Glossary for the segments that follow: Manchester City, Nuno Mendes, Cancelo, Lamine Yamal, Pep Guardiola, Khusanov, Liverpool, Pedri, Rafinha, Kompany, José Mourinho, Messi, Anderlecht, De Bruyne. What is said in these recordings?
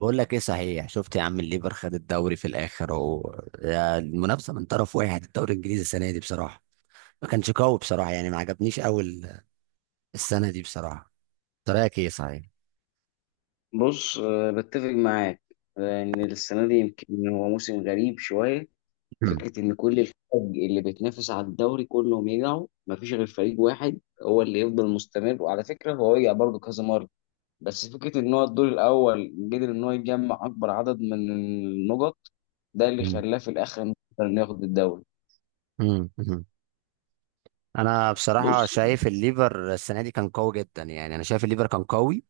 بقول لك ايه صحيح؟ شفت يا عم؟ الليفر خد الدوري في الاخر اهو، يا المنافسه من طرف واحد. الدوري الانجليزي السنه دي بصراحه ما كانش قوي بصراحه، يعني ما عجبنيش قوي السنه دي بصراحه. أنت رايك ايه صحيح؟ بص بتفق معاك. لأن السنة دي يمكن هو موسم غريب شوية. مم. فكرة إن كل الفرق اللي بتنافس على الدوري كلهم يقعوا مفيش غير فريق واحد هو اللي يفضل مستمر، وعلى فكرة هو وقع برضه كذا مرة. بس فكرة إن هو الدور الأول قدر إن هو يجمع أكبر عدد من النقط، ده اللي مم. خلاه في الآخر إنه ياخد الدوري. مم. مم. انا بصراحه بص شايف الليفر السنه دي كان قوي جدا، يعني انا شايف الليفر كان قوي.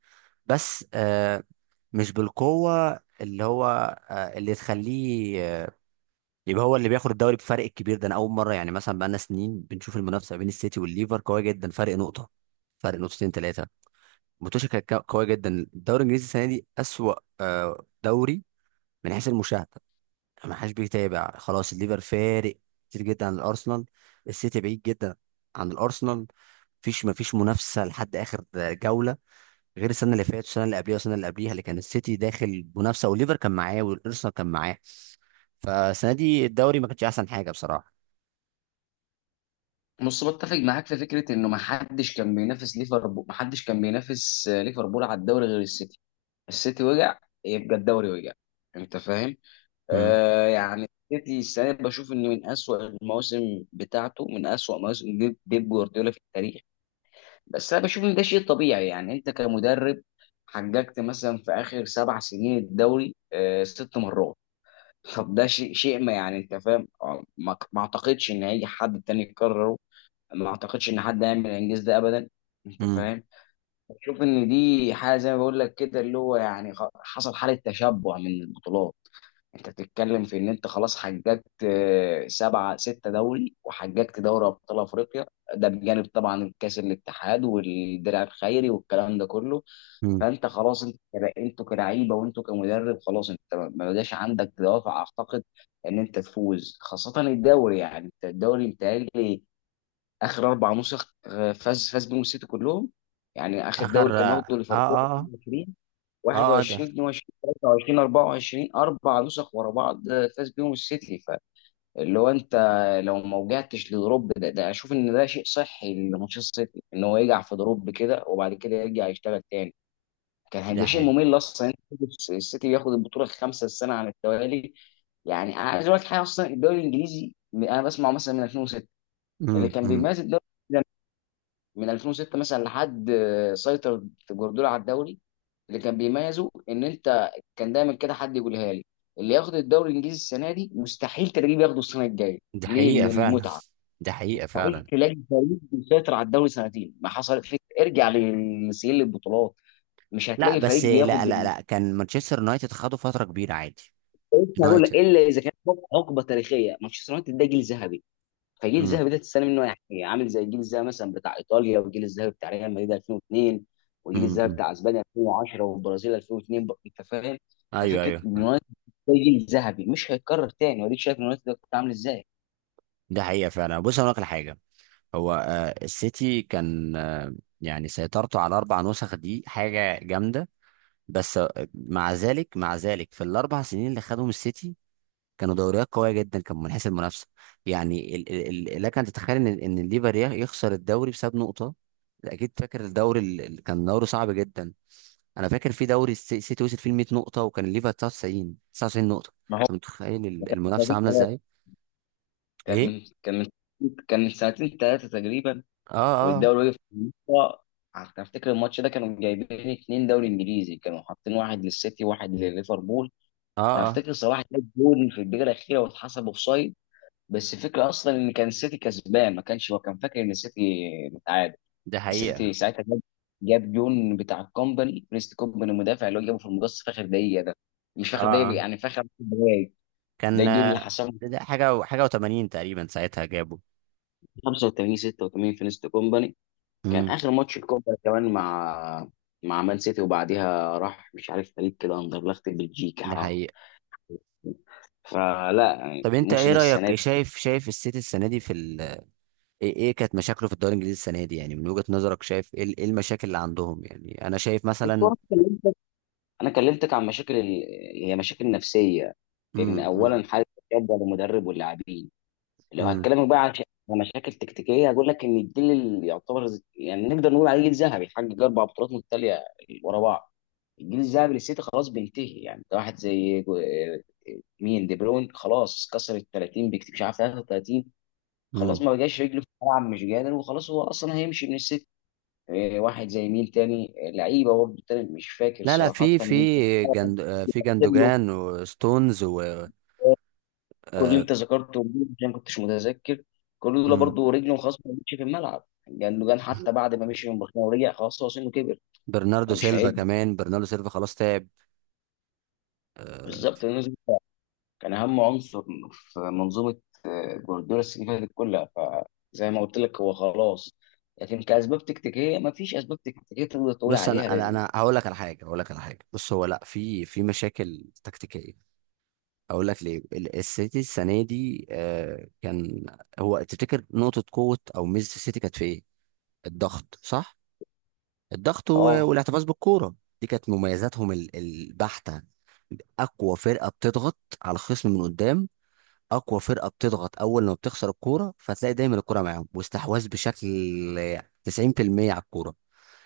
بس مش بالقوه اللي هو اللي تخليه يبقى هو اللي بياخد الدوري بفرق الكبير ده. انا اول مره، يعني مثلا بقالنا سنين بنشوف المنافسه بين السيتي والليفر قويه جدا، فرق نقطه، فرق نقطتين ثلاثه. الماتش كانت قويه جدا. الدوري الانجليزي السنه دي اسوأ دوري من حيث المشاهده، يعني ما حدش بيتابع. خلاص الليفر فارق كتير جدا عن الارسنال، السيتي بعيد جدا عن الارسنال. مفيش منافسه لحد اخر جوله، غير السنه اللي فاتت والسنه اللي قبليها والسنه اللي قبليها اللي كان السيتي داخل منافسه والليفر كان معاه والارسنال كان معاه. فالسنه دي الدوري ما كانش احسن حاجه بصراحه. بص بتفق معاك في فكرة إنه محدش كان بينافس ليفربول، محدش كان بينافس ليفربول على الدوري غير السيتي. السيتي وقع، يبقى الدوري وقع. انت فاهم. مم. آه، يعني السيتي السنه دي بشوف انه من اسوأ المواسم بتاعته، من اسوأ مواسم بيب جوارديولا في التاريخ. بس انا بشوف ان ده شيء طبيعي. يعني انت كمدرب حققت مثلا في اخر سبع سنين الدوري آه ست مرات. طب ده شيء ما، يعني انت فاهم، ما اعتقدش ان هيجي حد تاني يكرره. ما اعتقدش ان حد هيعمل الانجاز ده ابدا. انت امم. فاهم. بشوف ان دي حاجه زي ما بقول لك كده، اللي هو يعني حصل حاله تشبع من البطولات. انت بتتكلم في ان انت خلاص حققت سبعه سته دوري، وحققت دوري ابطال افريقيا. ده بجانب طبعا الكاس الاتحاد والدرع الخيري والكلام ده كله. امم. فانت خلاص انت انتوا كلعيبه وانتوا كمدرب، خلاص انت ما بقاش عندك دوافع، اعتقد، ان انت تفوز خاصه الدوري. يعني انت الدوري بتهيألي اخر اربع نسخ فاز بيهم السيتي كلهم. يعني اخر اخر، دوري كان اه واخده ليفربول اه. اه. 22. اه. ده. 21 22 23 24 اربع نسخ ورا بعض فاز بيهم السيتي. فاللي هو انت لو ما وجعتش لدروب ده, ده اشوف ان ده شيء صحي لمانشستر سيتي ان هو يقع في دروب كده وبعد كده يرجع يشتغل تاني. كان ده هيبقى شيء حقيقة. ممل اصلا إن السيتي ياخد البطوله الخامسه السنه على التوالي. يعني انا عايز اقول لك حاجه، اصلا الدوري الانجليزي انا بسمعه مثلا من 2006. اللي امم. كان امم. بيميز الدوري من 2006 مثلا لحد سيطر جوارديولا على الدوري، اللي كان بيميزه ان انت كان دايما كده حد يقولها لي: اللي ياخد الدوري الانجليزي السنه دي مستحيل تلاقيه بياخده السنه الجايه. ده ليه؟ حقيقة من فعلا. المتعه. ده حقيقة مستحيل فعلا. تلاقي فريق بيسيطر على الدوري سنتين، ما حصلت لك، ارجع لسجل البطولات، مش لا هتلاقي بس، فريق لا بياخد لا لا، كان مانشستر يونايتد خدوا فترة كبيرة عادي. فريق، هقول لك يونايتد. الا اذا كان حقبه تاريخيه. مانشستر يونايتد ده جيل ذهبي. فجيل امم. الذهبي ده تستنى منه، يعني عامل زي الجيل الذهبي مثلا بتاع ايطاليا، والجيل الذهبي بتاع ريال مدريد 2002، والجيل امم. الذهبي أمم. بتاع اسبانيا 2010، والبرازيل 2002. انت فاهم. ايوه ففكره ايوه، ان فاهم. اليونايتد ده جيل ذهبي مش هيتكرر تاني، واديك شايف اليونايتد ده كنت عامل ازاي. ده حقيقة فعلا. بص اقول لك على حاجة. هو السيتي كان يعني سيطرته على اربع نسخ دي حاجة جامدة. بس مع ذلك في الاربع سنين اللي خدهم السيتي، كانوا دوريات قويه جدا، كان من حيث المنافسه. يعني لك ان تتخيل ان الليفر يخسر الدوري بسبب نقطه. اكيد فاكر الدوري اللي كان دوري صعب جدا. انا فاكر في دوري السيتي وصل فيه 100 نقطه، وكان الليفر 99 نقطه. ما هو انت متخيل من المنافسه سنتين عامله ثلاثه ازاي؟ كان ايه؟ من كان من كان من سنتين ثلاثه تقريبا، اه اه. والدوري وقف في النص. أنا افتكر الماتش ده كانوا جايبين اتنين دوري انجليزي، كانوا حاطين واحد للسيتي وواحد لليفربول. اه وانا اه. افتكر صلاح جاب جول في الدقيقه الاخيره واتحسب اوفسايد. بس الفكره اصلا ان كان السيتي كسبان ما كانش، هو كان فاكر ان السيتي متعادل. ده السيتي حقيقه. ساعتها جاب جون بتاع الكومباني، بريست كومباني المدافع، اللي هو جابه في المقص في اخر دقيقه ده. مش في اه اخر دقيقه، اه. يعني في اخر عشر دقايق. ده كان الجون اللي حسمه، ده حاجه حاجه و80 تقريبا ساعتها جابوا. 85 86 في نيست كومباني. كان امم. اخر ماتش الكومباني كمان مع مان سيتي، وبعديها راح مش عارف فريق كده اندرلخت ده بلجيكا. حقيقه. فلا يعني طب انت ايه موسم السنه رايك؟ دي. شايف السيتي السنه دي في ايه كانت مشاكله في الدوري الانجليزي السنه دي، يعني من وجهه نظرك شايف ايه إيه المشاكل اللي عندهم؟ يعني انا شايف بص مثلا. هو انا كلمتك عن مشاكل ال... هي مشاكل نفسيه. ان اولا امم. حاله الشده للمدرب واللاعبين. لو امم. هتكلمك بقى عن عن مشاكل تكتيكيه، هقول لك ان الجيل اللي يعتبر يعني نقدر نقول عليه جيل ذهبي حقق اربع بطولات متتاليه ورا بعض، الجيل الذهبي للسيتي خلاص بينتهي. يعني ده واحد زي مين، دي بروين، خلاص كسر ال 30 بكتير، مش عارف 33، خلاص امم. ما بقاش رجله في الملعب مش قادر، وخلاص هو اصلا هيمشي من السيتي. واحد زي مين تاني، لعيبه برضه تاني مش فاكر لا لا، صراحه في مين تاني. في جند في كله، جندوجان وستونز و كل اللي آه، انت ذكرته دول، عشان ما كنتش متذكر. كل دول مم. برضه رجله خلاص ما مشي في الملعب، لانه كان حتى بعد ما مشي من برشلونه ورجع، خلاص هو سنه كبر. برناردو فمش سيلفا هيجي كمان، برناردو سيلفا خلاص تعب. آه، بالظبط، لأنه كان اهم عنصر في منظومه جوارديولا السنه اللي فاتت كلها. فزي ما قلت لك هو خلاص. لكن كاسباب تكتيكيه ما فيش اسباب تكتيكيه تقدر تقول بص انا عليها انا لان انا هقول لك على حاجه، بص هو لا، في مشاكل تكتيكيه. اقول لك ليه السيتي السنه دي كان. هو تفتكر نقطه قوه او ميزه السيتي كانت في ايه؟ الضغط، صح؟ الضغط اه، والاحتفاظ بالكوره، دي كانت مميزاتهم البحته. اقوى فرقه بتضغط على الخصم من قدام، اقوى فرقه بتضغط اول لما بتخسر الكوره، فتلاقي دايما الكوره معاهم، واستحواذ بشكل 90% على الكوره.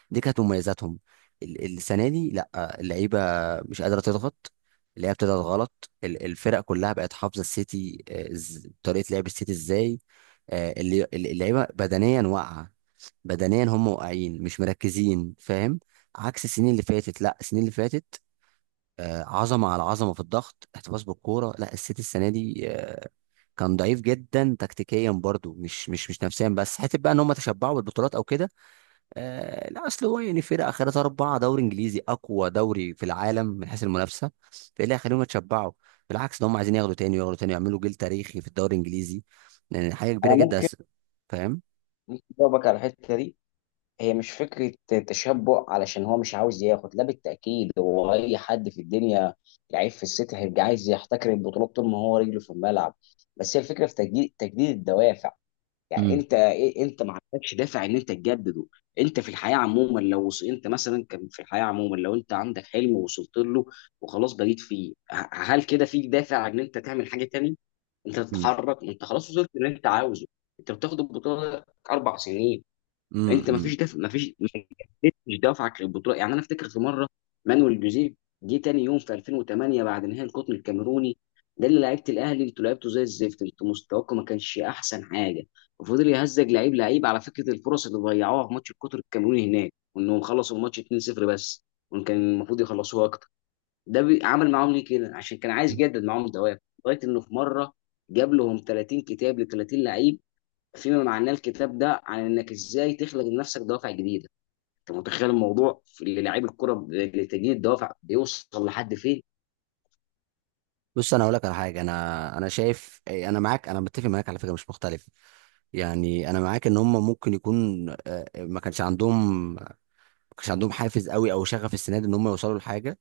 دي كانت مميزاتهم. السنه دي لا، اللعيبه مش قادره تضغط، اللعيبه بتضغط غلط. الفرق كلها بقت حافظه السيتي طريقه لعب السيتي ازاي. اللعيبه بدنيا واقعه، بدنيا هم واقعين مش مركزين، فاهم؟ عكس السنين اللي فاتت. لا، السنين اللي فاتت عظمه على عظمه في الضغط، احتفاظ بالكوره. لا، السيتي السنه دي كان ضعيف جدا تكتيكيا برضو، مش نفسيا بس، حته بقى ان هم تشبعوا بالبطولات او كده. لا، اصل هو يعني فرقه اخرتها اربعه دوري انجليزي، اقوى دوري في العالم من حيث المنافسه، فايه اللي هيخليهم يتشبعوا؟ بالعكس، ده هم عايزين ياخدوا تاني وياخدوا تاني، يعملوا جيل تاريخي في الدوري الانجليزي، يعني حاجه كبيره انا جدا، ممكن، فاهم؟ ممكن اجاوبك على الحته دي. هي مش فكرة تشبع، علشان هو مش عاوز ياخد، لا بالتأكيد هو أي حد في الدنيا لعيب في السيتي هيبقى عايز يحتكر البطولات طول ما هو رجله في الملعب. بس هي الفكرة في تجديد الدوافع. يعني امم. أنت إيه، أنت ما عندكش دافع إن أنت تجدده. أنت في الحياة عموما لو أنت مثلا، كان في الحياة عموما لو أنت عندك حلم ووصلت له وخلاص بقيت فيه، هل كده فيك دافع إن أنت تعمل حاجة تانية؟ أنت تتحرك، أنت خلاص وصلت اللي أنت عاوزه. أنت بتاخد البطولة أربع سنين، انت ما امم. فيش دفع، ما فيش، ما جددتش دفعك للبطوله. يعني انا افتكر في مره، مانويل جوزيه جه تاني يوم في 2008 بعد نهائي القطن الكاميروني، ده اللي لعيبه الاهلي انتوا لعبتوا زي الزفت، انتوا مستواكم ما كانش احسن حاجه. وفضل يهزج لعيب لعيب على فكره، الفرص اللي ضيعوها في ماتش القطر الكاميروني هناك، وانهم خلصوا الماتش 2-0 بس، وان كان المفروض يخلصوها اكتر. ده عمل معاهم ليه كده؟ عشان كان عايز يجدد معاهم الدوافع. لغايه انه في مره جاب لهم 30 كتاب ل 30 لعيب، فيما معناه الكتاب ده عن انك ازاي تخلق لنفسك دوافع جديده. انت متخيل الموضوع في للاعيب الكره لتجديد دوافع بيوصل لحد فين؟ بص انا اقول لك على حاجه، انا شايف انا معاك، انا متفق معاك على فكره مش مختلف. يعني انا معاك ان هم ممكن يكون ما كانش عندهم حافز قوي او شغف السنه دي ان هم يوصلوا لحاجه.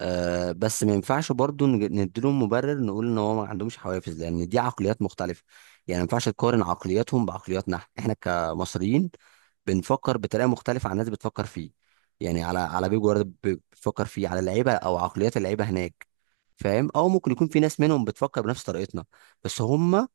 بس ما ينفعش برضو نديلهم مبرر، نقول ان هو ما عندهمش حوافز، لان دي عقليات مختلفه. يعني ما ينفعش تقارن عقلياتهم بعقلياتنا، احنا كمصريين بنفكر بطريقه مختلفه عن الناس بتفكر فيه. يعني على بيب جوارديولا بتفكر فيه على اللعيبه او عقليات اللعيبه هناك، فاهم؟ او ممكن يكون في ناس منهم بتفكر بنفس طريقتنا، بس هم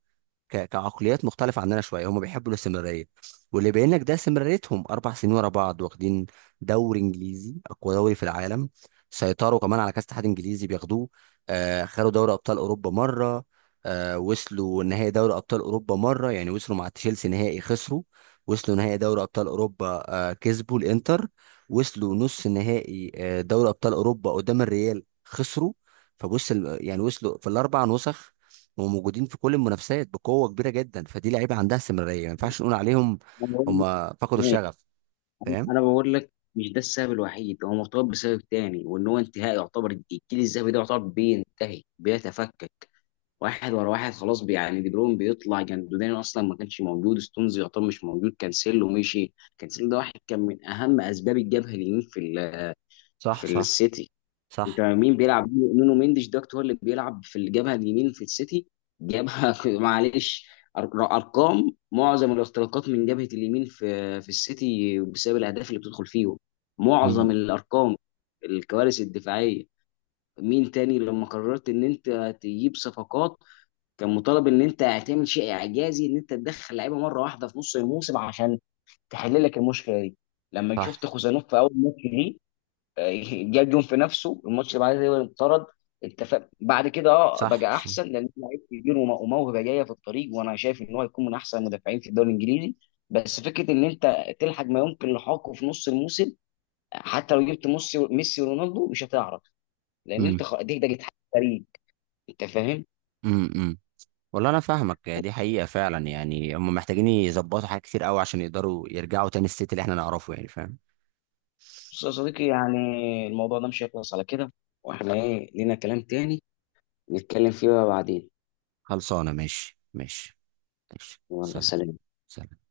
كعقليات مختلفة عننا شوية، هم بيحبوا الاستمرارية. واللي يبين لك ده استمراريتهم 4 سنين ورا بعض واخدين دوري إنجليزي أقوى دوري في العالم. سيطروا كمان على كأس اتحاد إنجليزي بياخدوه. خدوا دوري أبطال أوروبا مرة. وصلوا نهائي دوري أبطال أوروبا مرة، يعني وصلوا مع تشيلسي نهائي، خسروا. وصلوا نهائي دوري أبطال أوروبا كسبوا الإنتر. وصلوا نص نهائي دوري أبطال أوروبا قدام الريال، خسروا. فبص يعني وصلوا في الأربع نسخ، وموجودين في كل المنافسات بقوه كبيره جدا، فدي لعيبه عندها استمراريه، ما ينفعش نقول عليهم انا بقول هم لك فقدوا ماشي. الشغف، فاهم؟ أنا بقول لك مش ده السبب الوحيد، هو مرتبط بسبب تاني، وان هو انتهاء يعتبر الجيل الذهبي ده، يعتبر بينتهي بيتفكك واحد ورا واحد. خلاص يعني دي بروين بيطلع، جندودين اصلا ما كانش موجود، ستونز يعتبر مش موجود، كانسيلو مشي. كانسيلو ده واحد كان من اهم اسباب الجبهه اليمين في صح في صح السيتي. انت صح. مين بيلعب؟ نونو مينديش دوت هو اللي بيلعب في الجبهه اليمين في السيتي. جبهه معلش. أر- ارقام معظم الاختراقات من جبهه اليمين في السيتي، بسبب الاهداف اللي بتدخل فيهم معظم امم. الارقام، الكوارث الدفاعيه. مين تاني لما قررت ان انت تجيب صفقات، كان مطالب ان انت هتعمل شيء اعجازي ان انت تدخل لعيبه مره واحده في نص الموسم عشان تحل لك المشكله دي. لما صح شفت خوسانوف في اول ماتش ليه، جاب جون في نفسه الماتش اللي بعدها تقريبا انطرد. انت بعد كده اه صح بقى صح. احسن، لان لعيب كبير وموهبه جايه في الطريق، وانا شايف ان هو هيكون من احسن المدافعين في الدوري الانجليزي. بس فكره ان انت تلحق ما يمكن لحاقه في نص الموسم، حتى لو جبت ميسي ورونالدو مش هتعرف. لان انت امم. دي ده جت فريق، انت فاهم. امم. والله انا فاهمك، يعني دي حقيقه فعلا، يعني هم محتاجين يظبطوا حاجات كتير قوي عشان يقدروا يرجعوا تاني الست اللي احنا نعرفه، يعني فاهم. بص يا صديقي، يعني الموضوع ده مش هيخلص على كده، واحنا ايه لينا كلام تاني نتكلم فيه بقى بعدين. خلصانه، ماشي ماشي. ماشي، يلا سلام. سلام. سلام.